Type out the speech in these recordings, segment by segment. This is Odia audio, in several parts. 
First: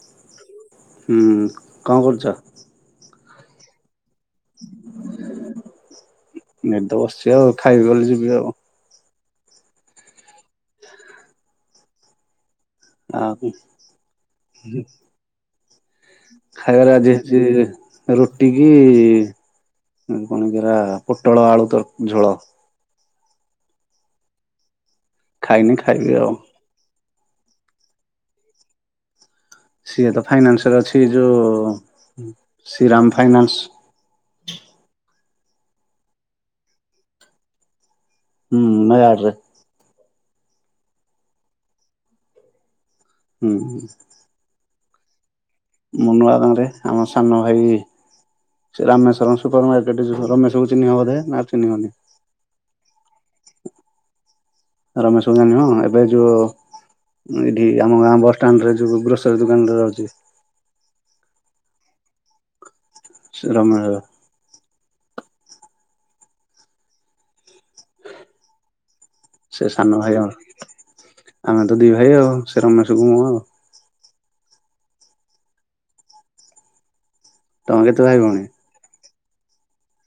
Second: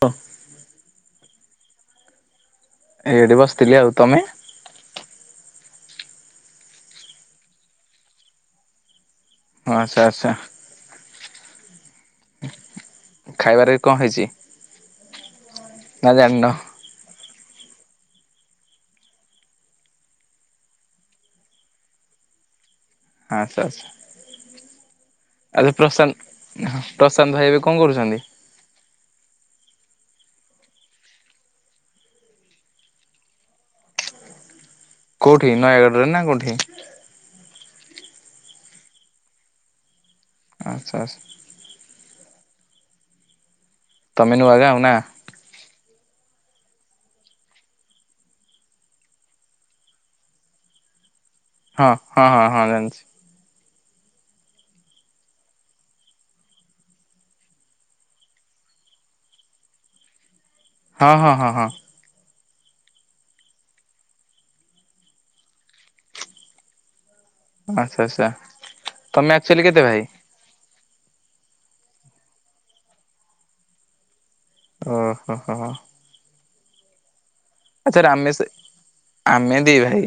ହଁ ହୁଁ। କଣ କରୁଛ? ଏଡି ବସିଥିଲି। ଆଉ ତମେ? ଏ ତ ବସିଛି ଆଉ। ଖାଇବି ବୋଲି ଯିବି ଆଉ। ହଁ, ଆସ ଆସ। ଖାଇବାରେ କଣ ହେଇଛି [inaudible] ନା ଜାଣିନ? ଖାଇବାରେ ଆଜି ଅଛି, ରୁଟି କି କଣ କିରା ପୋଟଳ ଆଳୁ ତ ଝୋଳ। ହଁ ଆମ ଆସ। ଖାଇନି ଆରେ ଖାଇବି ଆଉ ପ୍ରସାନ୍ତ ପ୍ରଶାନ୍ତ ଭାଇ ଏବେ କଣ କରୁଛନ୍ତି? ସିଏ ତ ଫାଇନାନ୍ସରେ ଅଛି। ଯୋଉ ଶ୍ରୀରାମ ଫାଇନାନ୍ସ। କୋଉଠି? ନୟାଗଡ଼ ରେ ନା କୋଉଠି? ହୁଁ। ନୟାଡ଼ରେ। ଆଚ୍ଛା ଆଛା ହୁଁ। ମେନ ନୂଆ ଗାଁ ଆଉ ନା ମୁଁ ନୁଆ ଗାଁ ରେ ଆମ ସାନ ଭାଇ ସେ ରାମେଶ୍ୱର ସୁପର ମାର୍କେଟ ରେ ମୋ ଘର ରମେଶକୁ ଚିହ୍ନବ ବଧେ ନା ହଁ, ଚିହ୍ନିବନି ହଁ ହଁ ହଁ, ଜାଣିଛି। ରମେଶ କୁ ଜାଣିବ। ଏବେ ଯୋ ଏଇଠି ଆମ ଗାଁ ବସଷ୍ଟାଣ୍ଡରେ ଯୋ ଗ୍ରୋସରୀ ଦୋକାନ ରେ ରହୁଛି। ହଁ, ହଁ, ହଁ, ହଁ। ସେ ରମ ଦା ଆଚ୍ଛା ଆଚ୍ଛା। ତମେ ଆକ୍ଚୁଆଲି ସେ କେତେ ସାନ ଭାଇ ଜଣେ। ଆମେ ତ ଦି ଭାଇ ଆଉ। ସେ ରମେଶକୁ ମୁଁ ଆଉ। ଓ ହୋ ହୋ ହୋ ହୋ। ତମେ କେତେ ଆଚ୍ଛା ଭାଇ ଭଉଣୀ? ରାମେଶ, ଆମେ ଦି ଭାଇ।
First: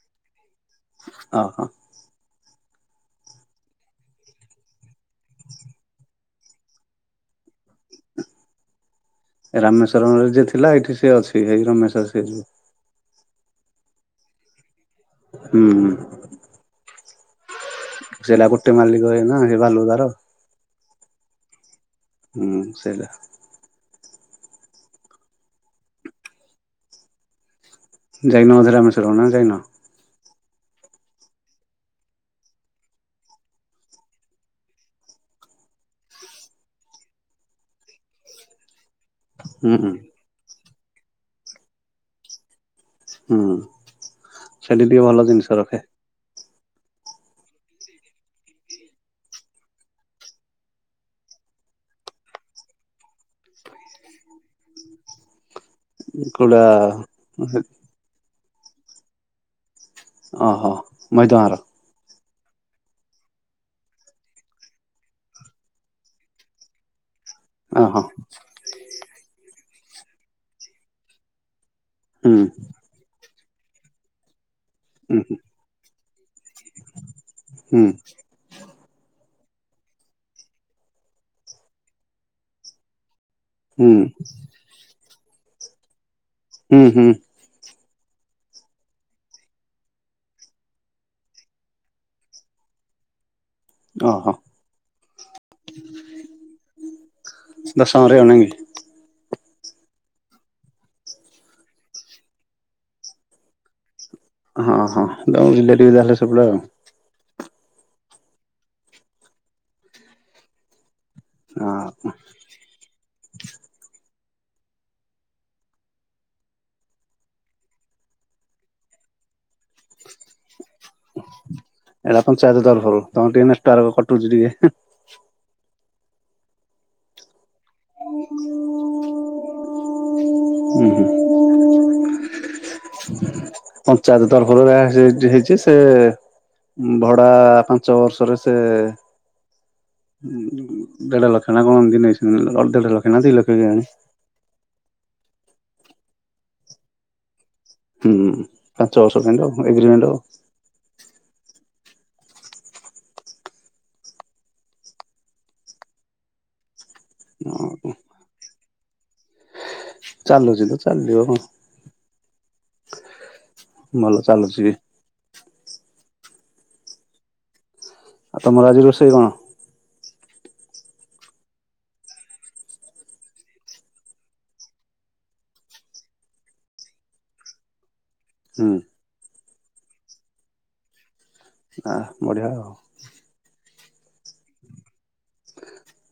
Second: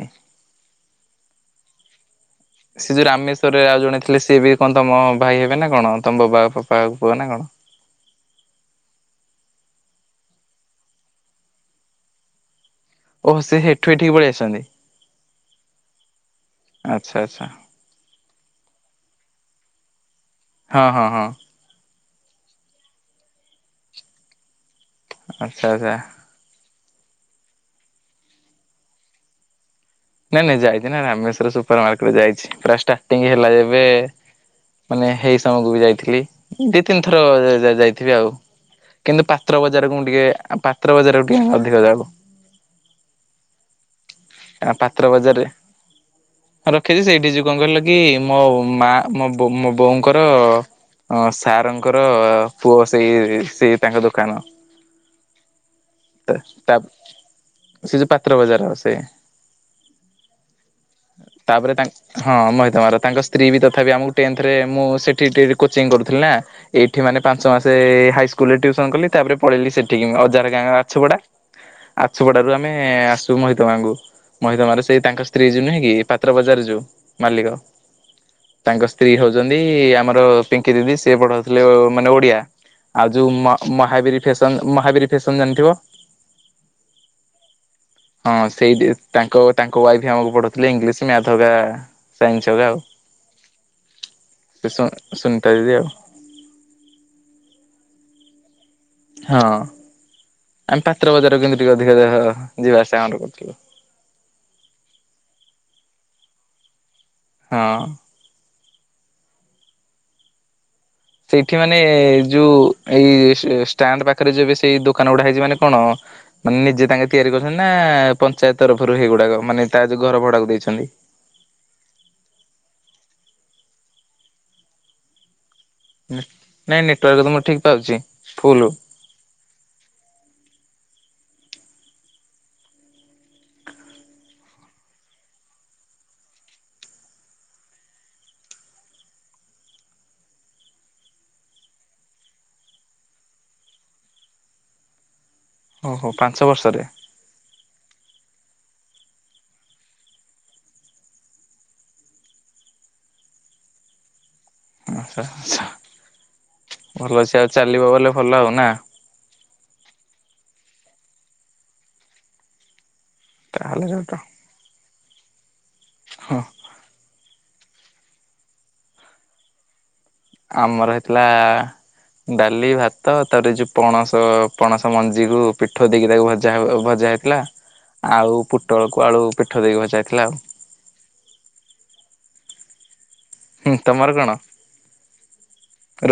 ଆ ହଁ। ସେ ଯୋଉ ରାମେଶ୍ୱରରେ ଆଉ ଜଣେ ଥିଲେ ସିଏ ବି କଣ ତମ ଭାଇ ହେବେ ନା କଣ? ତମ ବବା ଫପା ବ ପୁଅ ନା କଣ? ରାମେଶ୍ୱରମରେ ଯିଏଥିଲା ଏଇଠି ସିଏ ଅଛି। ହେଇ ରମେଶ୍ର ସେଏ ଯଉ। ଓହ ସେ ହେଠୁ ଏଠିକି ପଳେଇ ଆସଛନ୍ତି। ହୁଁ ହୁଁ। ଆଚ୍ଛା ଆଚ୍ଛା। ସେଲା ଗୋଟେ ମାଲିକ ହେଇ ନା। ଏ ବାଲଗୁଦାର। ହଁ ହଁ ହଁ। ହୁଁ, ସେଇଟା। ଆଚ୍ଛା ଆଚ୍ଛା ଯାଇନ ମଝିରେ ରାମେଶ୍ୱରମ ନ ଯାଇନ? ନାଇଁ ନାଇଁ ଯାଇଚିନା ରାମେଶ୍ୱର ସୁପର ମାର୍କେଟ ଯାଇଚି ପୁରା ଷ୍ଟାର୍ଟିଂ ହେଲା ଯେବେ ମାନେ ହେଇ ସମୟକୁବି ଯାଇଥିଲି ଦି ତିନି ଥର ଯା ଯାଇଥିବି ଆଉ। କିନ୍ତୁ ପାତ୍ର ହୁଁ ହୁଁ ବଜାରକୁ ମୁଁ ଟିକେ ପାତ୍ର ବଜାରକୁ ଟିକେ ଆମେ ଅଧିକ ଯାଉ। ହୁଁ। ତା ସେଠି ଟିକେ ପାତ୍ର ଭଲ ବଜାରରେ ଜିନିଷ ରଖେ ରଖିଚି ସେଇଠି ଯୋ କଁ କହିଲକି ମୋ ମା ମୋବୋ ମୋବୋଉଙ୍କର ହଁ ସାର୍ଙ୍କର ପୁଅ ସେଇ ଏ ସେଇ ତାଙ୍କ ଦୋକାନ। ତ କୋଉଟା ତା ସେଯୋଉ ପାତ୍ର ବଜାର ସେ। ଅଁ ହଁ। ତାପରେ ତାଙ୍କ ହଁ ମହିତ ମାର ତାଙ୍କ ସ୍ତ୍ରୀବି ତଥାପି ଆମକୁ ଟେନ୍ତରେ ମୁଁ ସେଠି ଟି କୋଚିଂ କରୁଥିଲି ନା। ଏଇଠି ମାନେ ପାଞ୍ଚ ମାସେ ଓହୋ ଏ ହାଇସ୍କୁଲରେ ଟିଉସନ୍ କଲି ତାପରେ ପଳେଇିଲି ସେଠିକି ଅଜାର ଗାଁ ଆଛପଡ଼ା ହୁଁ ଆଛୁପଡ଼ାରୁ ଆମେ ଆସୁ ମହିତ ଗାଁଙ୍କୁ। ମହିତ ମାର ସେଇ ହୁଁ ତାଙ୍କ ସ୍ତ୍ରୀ ଯଉ ନୁହେଁକି ପାତ୍ର ବଜାର ଯଉ ମାଲିକ ହୁଁ ତାଙ୍କ ସ୍ତ୍ରୀ ହଉଚନ୍ତି ଆମର ପିଙ୍କି ଦିଦି ସିଏ ପଢଉଥିଲେ ମାନେ ଓଡ଼ିଆ ଆଉ ଯୋଉ ମ ହୁଁ ମହାବୀରୀ ଫେସନ୍ ମହାବୀରୀ ଫେସନ୍ ଜାଣିଥିବ? ହୁଁ ହୁଁ। ହଁ ସେଇଠି ତାଙ୍କ ତାଙ୍କ ୱାଇଫ ଆମକୁ ପଢଉଥିଲେ ଇଂଲିଶ ମ୍ୟାଥ୍ ହକା ସାଇନ୍ସ ହକା ଆଉ। ଓହୋ ସେ ସୁ ସୁନିତା ଦିଦି ଆଉ। ଦଶମରେ ନାଇଁକି? ହଁ ଆମେ ପାତ୍ର ବଜାରକୁ କିନ୍ତୁ ଟିକେ ଅଧିକା ଦେହ ଯିବା ଆସିବା ଆମର କରୁଥିଲୁ। ହଁ ହଁ ତମ ରିଲେଟିଭ ଯାହେଲେ ସେପଟେ ଆଉ। ହଁ। ସେଇଠି ମାନେ ହଁ ଯୋଉ ଏଇ ଷ୍ଟାଣ୍ଡ ପାଖରେ ଯୋବେ ସେଇ ଦୋକାନ ଗୁଡ଼ା ହେଇଚି ମାନେ କଣ ମାନେ ନିଜେ ତାଙ୍କେ ତିଆରି କରଛନ୍ତି ନା ପଞ୍ଚାୟତ ତରଫରୁ ହେଇଗୁଡ଼ାକ ମାନେ ତା ଯଉ ଘର ଭଡ଼ାକୁ ଦେଇଛନ୍ତି। ଏଟା ପଞ୍ଚାୟତ ତରଫରୁ ତମର ଟିକେ ନେଟୱାର୍କ କଟୁଚି ଟିକେ ହେଁ। ନାଇଁ ନେଟୱାର୍କତ ମୋର ଠିକ୍ ପାଉଚି ଫୁଲ୍। ଉଁ ହୁଁ। ପଞ୍ଚାୟତ ତରଫରୁ ଏରା ସେଇଟି ହେଇଚି ସେ ଭଡ଼ା ପାଞ୍ଚ ବର୍ଷର ସେ ହଁ ଦେଢ ଲକ୍ଷନା କଣ ଇମିନ୍ତି ନେଇଚନ୍ତି ଦେଢ ଲକ୍ଷନା ଦିଲକ୍ଷ କେଆଣି। ଓହୋ ପାଞ୍ଚ ବର୍ଷରେ। ହୁଁ ପାଞ୍ଚ ବର୍ଷ ପାଇଁତ ଏଗ୍ରିମେଣ୍ଟ ଆଉ। ଆଛା ଆଛା ଭଲ ଅଛି ଆଉ ଚାଲିବ ବଲେ ଭଲ ଆଉ ନା? ଚାଲୁଚିତ ଚାଲିବ କଁ। ତାହେଲେ ଯୋଉଟା ଭଲ ଚାଲୁଚିବି। ହଁ। ଆଉ ତମର ଆଜି ରୋଷେଇ କଣ? ଆମର ହେଇଥିଲା ଆ ଡାଲି ଭାତ ତାପର ଯୋଉ ପଣସ ପଣସ ମଞ୍ଜିରୁ ପିଠଉ ଦେଇକି ତାକୁ ଭାଜି ଯାହଉ ଭଜା ହେଇଥିଲା। ଁ [inaudible] ଆଉ ପୁଟଳକୁ ଆଳୁ ପିଠଉ ଦେଇକି ଭଜାହେଇଥିଲା ଆଉ। ଆ ବଢିଆ ଆଉ। ହୁଁ ତମର କଣ?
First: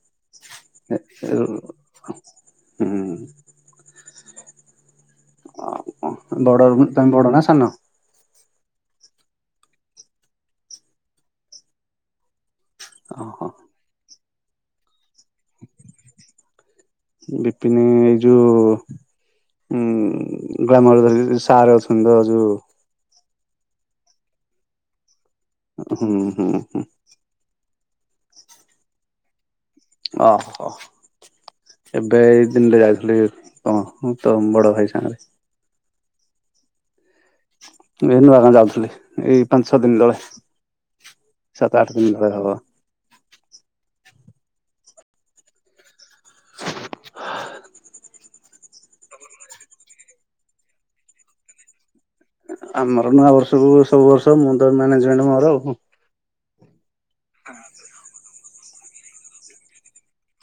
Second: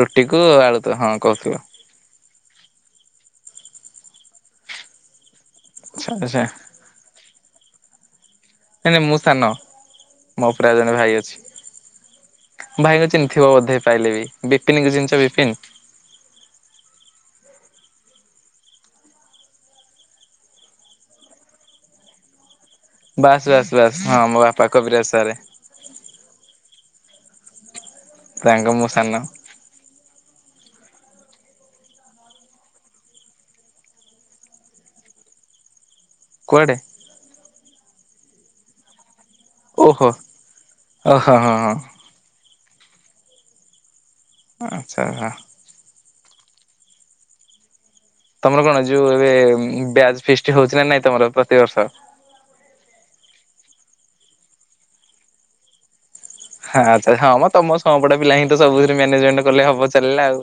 ରୁଟି କୁ ଆଳୁ ତ ହଁ କହୁଥିଲ। ହୁଁ ଉଁ। ଆଉ ଆଚ୍ଛା କଣ? ଆଚ୍ଛା ବଡ ତମେ ବଡ ନା ସାନ? ନାଇଁ ନାଇଁ ମୁଁ ସାନ। ମୋ ଉପରେ ଜଣେ ଭାଇ ଅଛି। ଭାଇକୁ ଚିିହ୍ନିଥିବ ଓହୋ ବୋଧେ ପାଇଲେ ବି ବିପିନିକି ଚିହ୍ନିଚ ବିପିନ। ବିପିନ ଏଇ ଯୋଉ ହୁଁ ଗ୍ଲାମର ଧରିକି ଯୋଉ ସାର ଅଚନ୍ତି ତ ଯୋଉ। ବାସ୍ ବାସ୍ ବାସ୍ ହଁ ମୋ ବାପା କବିରାଜ ସାରେ। ହୁଁ ହୁଁ ହୁଁ। ତାହାଙ୍କ ମୁଁ ସାନ। ଅହ। ଏବେ ଏଇ ଦିଲେ ଯାଇଥିଲି କଣ ତମ ବଡ ଭାଇ ସାଙ୍ଗରେ। କୁଆଡ଼େ? ଏ ନୁଆଗାଁ ଯାଉଥିଲି। ଏଇ ପାଞ୍ଚ ଛଅ ଦିନି ଓହୋ ତଳେ। ଓହୋ ହଁ ହଁ ସାତ ଆଠ ନ ଭଳିଆ ହବ। ଆଚ୍ଛା ଆହା। ତମର କଣ ଯୋଉ ଏବେ ବ୍ୟାଜ ଫିଷ୍ଟ ହଉଚି ନା ନାଇଁ ତମର ପ୍ରତିିବର୍ଷ? ଆମର ନୂଆ ବର୍ଷକୁ ସବୁ ବର୍ଷ ମୁଁ ତ ମ୍ୟାନେଜମେଣ୍ଟ ମୋର ଆଉ। ହାଁ ତ ହଁ ତମ ସଂଅପଟ ପିଲା ହିଁ ତ ସବୁଥିରେ ମ୍ୟାନେଜମେଣ୍ଟ କଲେ ହବ ଚାଲିଲା ଆଉ।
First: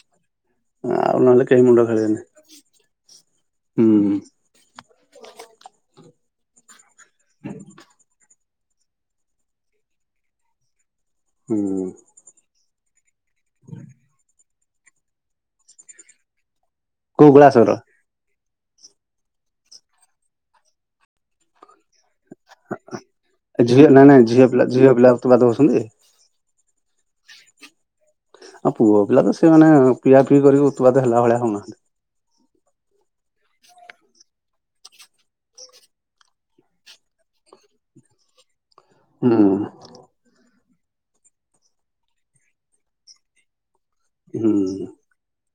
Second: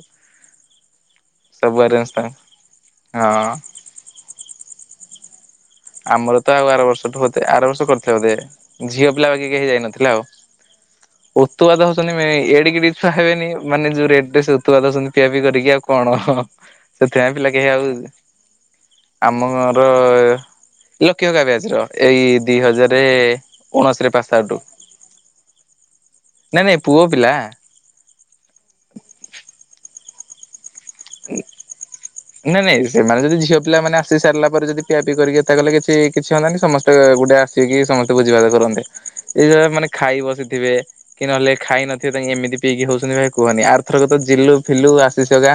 ଆଉ ନହେଲେ କେହି ସବୁ ମୁଣ୍ଡ ଆରେଞ୍ଜ ତାଙ୍କ ହଁ ଖେଳିବେନି। ହୁଁ। ଆମର ତ ଆଉ ଆର ବର୍ଷଠୁ ବୋଧେ ଆର ବର୍ଷ କରିଥିଲେ ବଧେ। ଝିଅ ପିଲା ବାକି କେହି ଯାଇନଥିଲା ଆଉ। ହୁଁ। ଉତୁପାତ ହୋଉଚିନ୍ତି ଏଡିକି ବି ଛୁଆ ହେବେନି ମାନେ ଯୋଉ ରେଟ ରେ ସେ ଉତପାତ ହଉଚନ୍ତି ପିଆ ପି କରିକି ଆଉ କଣ? କୋଉ ସେଥିପାଇଁ ପିଲା କେହି କ୍ଲାସର ଆଉ ଆମର ଲକି ହକା ବ୍ୟାଜ ର। ଏଇ ଦି ହଜାର ଝିଅ ନାଇଁ ଉଣଶିରେ ନାଇଁ ପାସ୍ ଝିଅ ଆଉଟ୍। ପିଲା ଝିଅ ପିଲା ଉତ୍ପାତ ହଉଛନ୍ତି। ନାଇଁ ନାଇଁ ପୁଅ ପିଲା। ଆଉ ପୁଅ ପିଲା ତ ସେମାନେ ପିଆଫିଇ କରିକି ଉତପାତ ହେଲା ଭଳିଆ ହଉନାହାନ୍ତି। ନାଇଁ ନାଇଁ ସେମାନେ ଯଦି ଝିଅ ପିଲା ମାନେ ଆସି ସାରିଲା ପରେ ଯଦି ପିଆ ପିଇ କରିକି ଏତେ କଲେ କିଛି କିଛି ହୁଅତାନି ସମସ୍ତେ ଗୋଟେ ଆସ କି ମିସିକି ସମସ୍ତେ ଭୋଜିଭାତ କରନ୍ତେ। ଏଇ ହୁଁ। ଯୋ ଏମାନେ ଖାଇ ବସିଥିବେ, କି ନହେଲେ ଖାଇ ନଥିବେ ତାଙ୍କେ ଏମିତି ପିଇକି ହଉଚନ୍ତି ଭାଇ କୁହନି। ଆର ଥରକ ହୁଁ ଜିଲୁ ଫିଲୁ ଆସିଶ ହକା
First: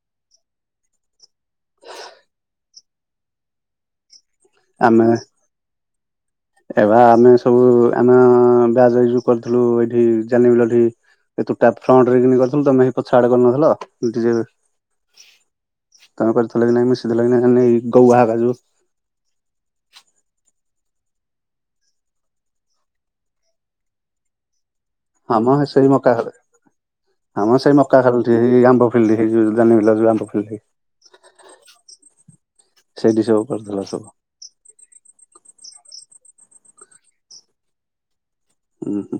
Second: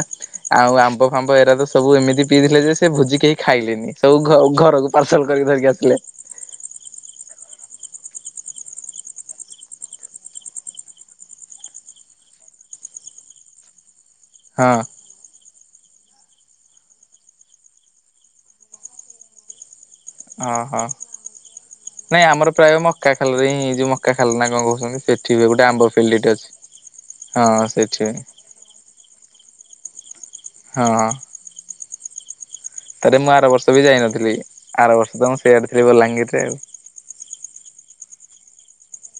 ଆଉ ଆମ୍ବ ଫାମ୍ବ ଏ ରାତ ତ ସବୁ ଏମିତି ପିଇଦେଇଥିଲେ ଯେ ସେ ଭୋଜି କେହି ଖାଇଲେନି। ସବୁ ଘ୍ ଘରକୁ ଆମେ ପାର୍ସଲ କରିକି ଧରିକି ଆସଲେ। ଏବା ଆମେ ସବୁ ଆମ ବ୍ୟାଚ ଏଇ ଯୋଉ କରଥୁଲୁ ଏଇଠି ଯାନି ବାଲି ଏ ତୁଟା ଫ୍ରଣ୍ଟ ରେ କିନି କରିଥିଲୁ ତମେ ହେଇ ପଛ ଆଡ଼େ କରିନଥିଲ। ଯବେ ହଁ। ତମେ କରିଥିଲ କି ନାଇ ମୁଁ ମିଶିଥିଲ କି ନାଇାଇ ଗଉ ବାହା କା ଯୋଉ। ଓହୋ ନାଇଁ ଆମର ପ୍ରାୟ ମକା ଖାଲରେ ହିଁ ଯୋଉ ମକା ଖାଲ ନା କଣ କହୁଚନ୍ତି? ହଁ ମ ହେ ସେଇ ମକାଖାଲରେ। ଆମର ହଁ ସେଇ ସେଠି ମକା ଖାଲହୋଉଚି ଏଇ ଆମ୍ବ ଫିଲିଡ ହେଇ ଯାନୁବିଲ ଯୋଉ ଆମ୍ବ ଫିଲି ହେଇ ହଁ। [inaudible] ତ ରେ ସେଇଠି ମୁଁ ସବୁ ଆର ବର୍ଷ କରିଥିଲ ବି ସବୁ ଯାଇନଥିଲି ଆର ବର୍ଷ ତ ମୁଁ ସେଆଡେ ଥିଲି ବଲାଙ୍ଗୀରରେ ଅଉ। ଉଁ ହୁଁ।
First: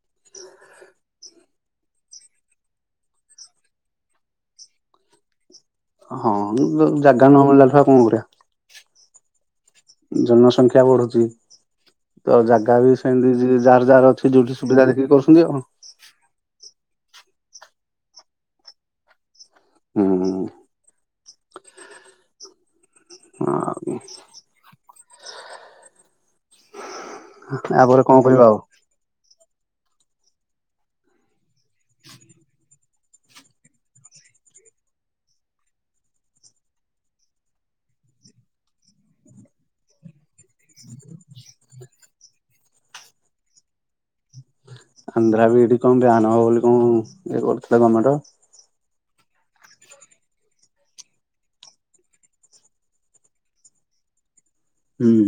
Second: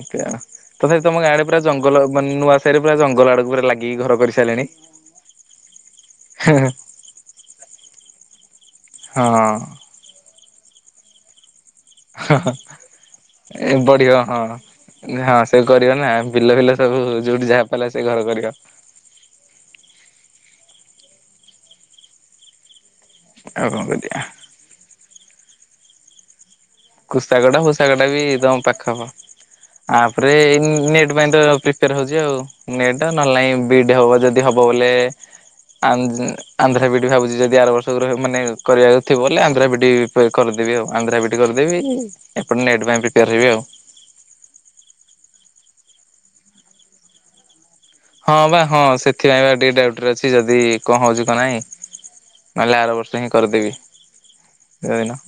ଏକା। ତଥାପି ତମ ଗାଁ ଆଡେ ପୁରା ଜଙ୍ଗଲ ମାନେ ନୂଆ ସାହି ରେ ପୁରା ଜଙ୍ଗଲ ଆଡକୁ ପୁରା ଲାଗିକି ଘର କରିସାରିଲେଣି। ହଁ ଜାଗା ନ ମିଳିଲା ଆଉ କଣ କରିବା? ହଁ। ଜନସଂଖ୍ୟା ବଢୁଛି। ତ ଜାଗା ବି ସେମିତି ଯ ଏ ଯାହାର ଯାହାର ଅଛି ଯୋଉଠି ସୁବିଧା ଦେଖିକି କରୁଛନ୍ତି ଆଉ। ଏଆଡ଼େ ନା ବିଲ ଫିଲ ସବୁ ଯୋଉଠି ଯାହା ପାଇଲା ସେ ଘର କରି ହୁଁ। ଆଉ କଣ କରିଆ? କୁସ୍ତାଗଟା ଆ ପରେ ହୁସାଗଟା କଣ ବି କରିବା ଆଉ ତମ ପାଖ ହବ। ଆପରେ ନେଟ ପାଇଁ ତ ପ୍ରିପେୟାର ହଉଛି ଆଉ। ନିଟ ନହେଲା ନାଇଁ ବିଡ ହବ ଯଦି ହବ ବୋଲେ ଆଉ ଆନ୍ଧ୍ରା ବିଡ୍ ଭାବୁଛି ଯଦି ଆର ବର୍ଷକୁ ମାନେ କରିବାକୁ ଥିବ ବୋଲେ ଆନ୍ଧ୍ରା ବିଡ୍ କରିଦେବି ଆଉ ଆନ୍ଦ୍ରା ବିଡ୍ କରିି ଦେବି ଏପଟେ ନେଟ୍ ପାଇଁ ପ୍ରିପେୟାର ହେବି ଆଉ। ଆନ୍ଧ୍ର ବିଡ୍ କଣ ବାନ୍ ହେବ ବୋଲି କଣ ଇଏ କରୁଥିଲା ଗଭର୍ଣ୍ଣମେଣ୍ଟର। ହଁ ବା ହଁ ସେଥିପାଇଁ ବା ଟିକେ ଡାଉଟ ରେ ଅଛି ଯଦି କଣ ହଉଛି କଣ ନାଇଁ। ନହେଲେ ଆର ବର୍ଷ ହିଁ କରିଦେବି ହୁଁ ଦିନ।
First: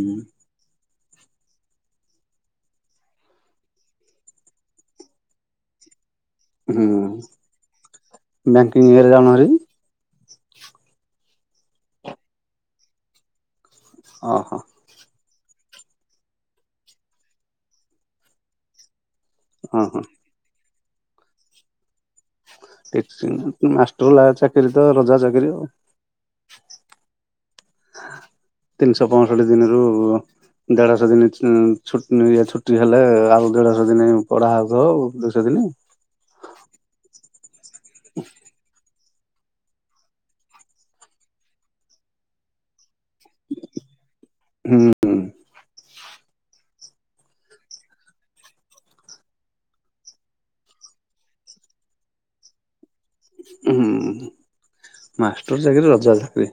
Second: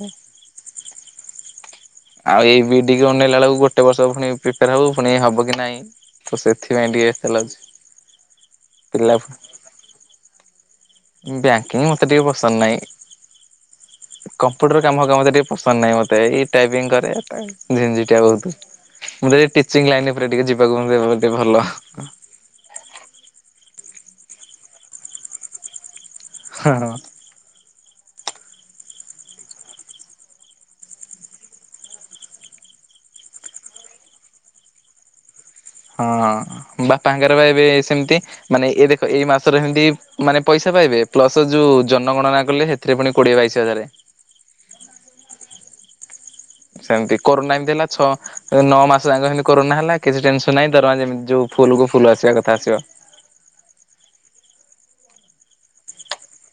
ଆଉ ଏଇ ବିଡି ଅନେଇଲା ବେଳକୁ ଗୋଟେ ବର୍ଷ ପୁଣି ପ୍ରିପେୟାର ହବ ପୁଣି ହବ କି ନାଇଁ? ତ ସେଥିପାଇଁ ହୁଁ ଟିକେ ଇଏ ଲାଗୁଚି ବ୍ୟାଙ୍କିଙ୍ଗ ଇଏରେ ଯାଉନ ପିଲାପ ହାରି ବ୍ୟାଙ୍କିଙ୍ଗ ମତେ ଟିକେ ପସନ୍ଦ ନାହିଁ ଓହୋ କମ୍ପୁଟର କାମୋ କା ମତେ ଟିକେ ପସନ୍ଦ ନାହିଁ ମତେ ଏଇ ଟାଇପିଙ୍ଗ କରେ ଜେଞ୍ଜି ଟା ବହୁତ ମୁଁ ଟିକେ ହଁ ଟିଚିଂ ହଁ ଲାଇନ ଉପରେ ଟିକେ ଯିବାକୁ ଟିକେ ଭଲ। [unintelligible] ମାଷ୍ଟର ଚାକିରୀ ତ ରଜା ଚାକିରୀ ଆଉ। ହଁ ହଁ। ତିନିଶହ ପଷଠି ଦିନରୁ ଦେଢ଼ଶହ ଦିନଛ ଇ ଛୁଟି ହେଲେ ଆଉ ଦେଢଶହ ଦିନ ପଢା ହକ ଦୁଇଶହ ଦିନ ହଁ ବାପାଙ୍କର ବା ଏବେ ସେମିତି ମାନେ ଏ ଦେଖ ଏଇ ମାସରେ ଏମିତି ମାନେ ପଇସା ପାଇବେ ପ୍ଲସ ଯେଉଁ ଜନଗଣନା କଲେ ସେଥିରେ ପୁଣି କୋଡ଼ିଏ ବାଇଶ ହଜାର। ହୁଁ ହୁଁ। ସେମିତି କରୋନା ଏମିତି ହେଲା ଛ ନଅ ମାସ ଯାଙ୍କ ହେମିତି କରୋନା ହେଲା କିଛି ଟେନସନ ନାହିଁ ତରମା ଯେମିତି ଯୋଉ ଫୁଲ୍ କୁ ଫୁଲ୍ ଆସିବା କଥା ଆସିବ। ହୁଁ। ମାଷ୍ଟର ଚାକିରୀ ରଜା ଚାକିରୀ।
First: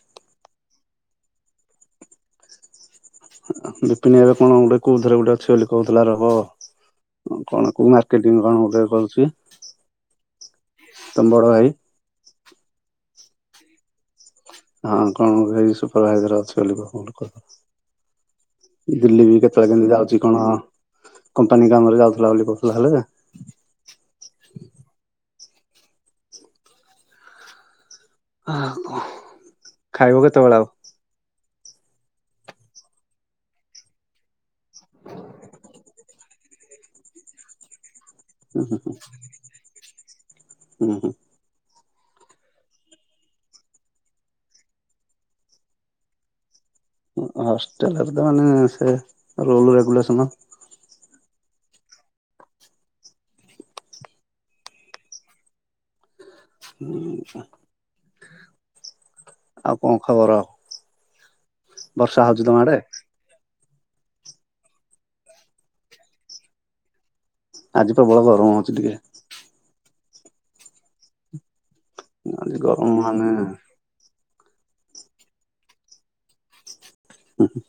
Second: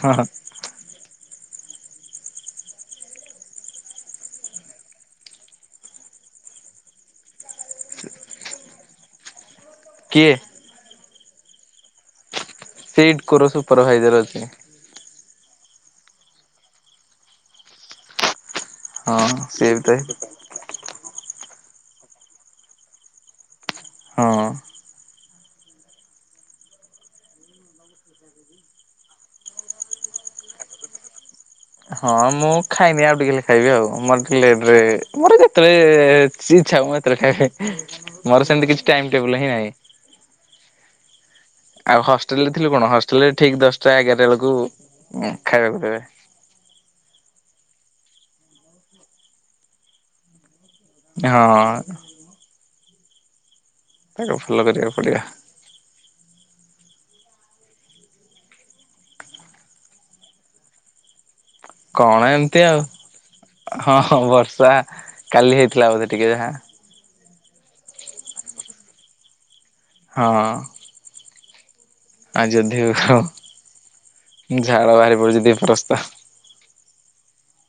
ହଁ ହଁ। ବିପିନି ଏବେ କଣ ଗୋଟେ କୋଉଥିରେ ଗୋଟେ ଅଛି ବୋଲି କହୁଥିଲା ରହ। ହଁ କଣ କୋ ମାର୍କେଟିଂ କଣ ଗୋଟେ କରୁଛି। କିଏ? ତମ ଭାଭ। ସେଇଟ କୋର ସୁପରଭାଇଜର ଅଛି। ହଁ କଣ ଏ ସୁପରଭାଇଜର ଅଛି ବୋଲି ଲର ହଁ ଦିଲ୍ଲୀ ବି ସିଏ କେତେବେଳେ ତ କେମତି ଯାଉଛି କଣ? କମ୍ପାନୀ କାମରେ ଯାଉଥିଲା ବୋଲି କହୁଥିଲା ହେଲେ ହଁ। ହଁ ଖାଇବ କେତେବେଳେ ଆଉ? ହଁ ମୁଁ ଖାଇନି ଆଉ ଟିକେ ଗଲେ ଖାଇବି ଆଉ ମୋର ବି ଲେଟ୍ ରେ ଯେତେବେଳେ ସେି୍ଛା ହ ମାତ୍ର ଖାଇବେ ମୋର ହୁଁ ସେମିତି କିଛି ଟାଇମ ଟେବୁଲ ହିଁ ନାହିଁ। ହୁଁ ହଁ ଆଉ ହଷ୍ଟେଲ ରେ ଥିଲୁ କଣ ହଷ୍ଟେଲ ରେ ଠିକ ଦଶଟା ଏଗାରା ବେଳକୁ ଖାଇବାକୁ ଦେବେ। ହଷ୍ଟେଲରେ ତ ମାନେ ସେ ରୁଲ ରେଗୁଲେସନ। ହଁ ତାକୁ [unintelligible] କରିବାକୁ କରିବା [unintelligible] ହୁଁ। ଆଉ କଣ ଖବର ଆଉ? ବର୍ଷା କଣ ହଉଛି ତମ ଏମିତି ଆଡେ ଆଉ ହଁ ହଁ ବର୍ଷା କାଲି ହେଇଥିଲା ବୋଧେ ଟିକେ ଯାହା ଆଜି ପ୍ରବଳ ଗରମ ହଉଛି ଟିକେ। ହଁ। ଆଜି ଆଜିଧ୍ୟ ଗରମ ଆ ମାନେ ଝାଳ ବାହାରି ପଡ଼ୁଛି ଫସ୍ତା [unintelligible] ହ ହ।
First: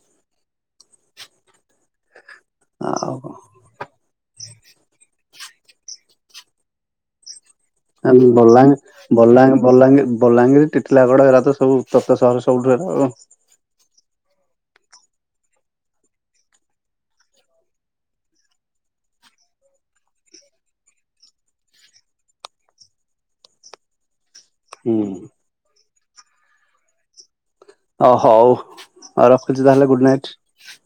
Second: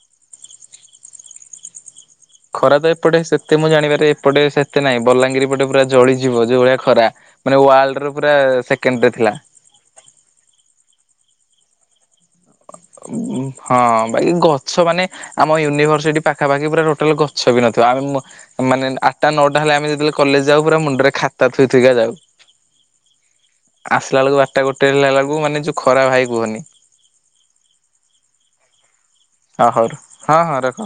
ଖରା ତ ଆଉ ଏପଟେ ସେତେ ମୁଁ ଜାଣିିବାରେ ଏପଟେ ଏତେ ନାଇଁ ବଲାଙ୍ଗିର ପଟେ ପୁରା ଜଳିଯିବ ଯୋଉ ଭଳିଆ ଖରା ମାନେୱାଲ ଆ ବଲାଙ୍ଗ ବଙ୍ଗ ବଲାଙ୍ଗୀର ବଲାଙ୍ଗୀର ଟିଟିଲାଗଡ଼ ଏରା ତ ସବୁ ତତା ସହର ସବୁଠୁ ଆଉ। ହଁ ଭାଇି ଗଛ ମାନେ ଆମ ୟୁନିଭରସିଟି ପାଖାପାଖି ପୁରା ଟୋଟାଲ ଗଛ ବି ନଥିବ ଆମେ ମାନେ ଆଠଟା ନଅଟା ହେଲେ ଆମେ ଯେତେବେଳେ କଲେଜ ଯାଉ ପା ମୁଣ୍ଡରେ ଖାତା ଥୋଇଥଇକା ଯାଉ। [inaudible] ଆସିଲା ବେଳକୁ ବାରଟା ଗୋଟେ ହୁଁ ହେଲା ବେଳକୁ ମାନେ ଯୋଉ ଖରା ଭାଇ କୁହନି। ଓ ହଉ ଆଉ ହ ରଖୁଛି ହଉ ତାହେଲେ ଗୁଡ ନାଇଟ୍। ହଁ ହଁ ରଖ।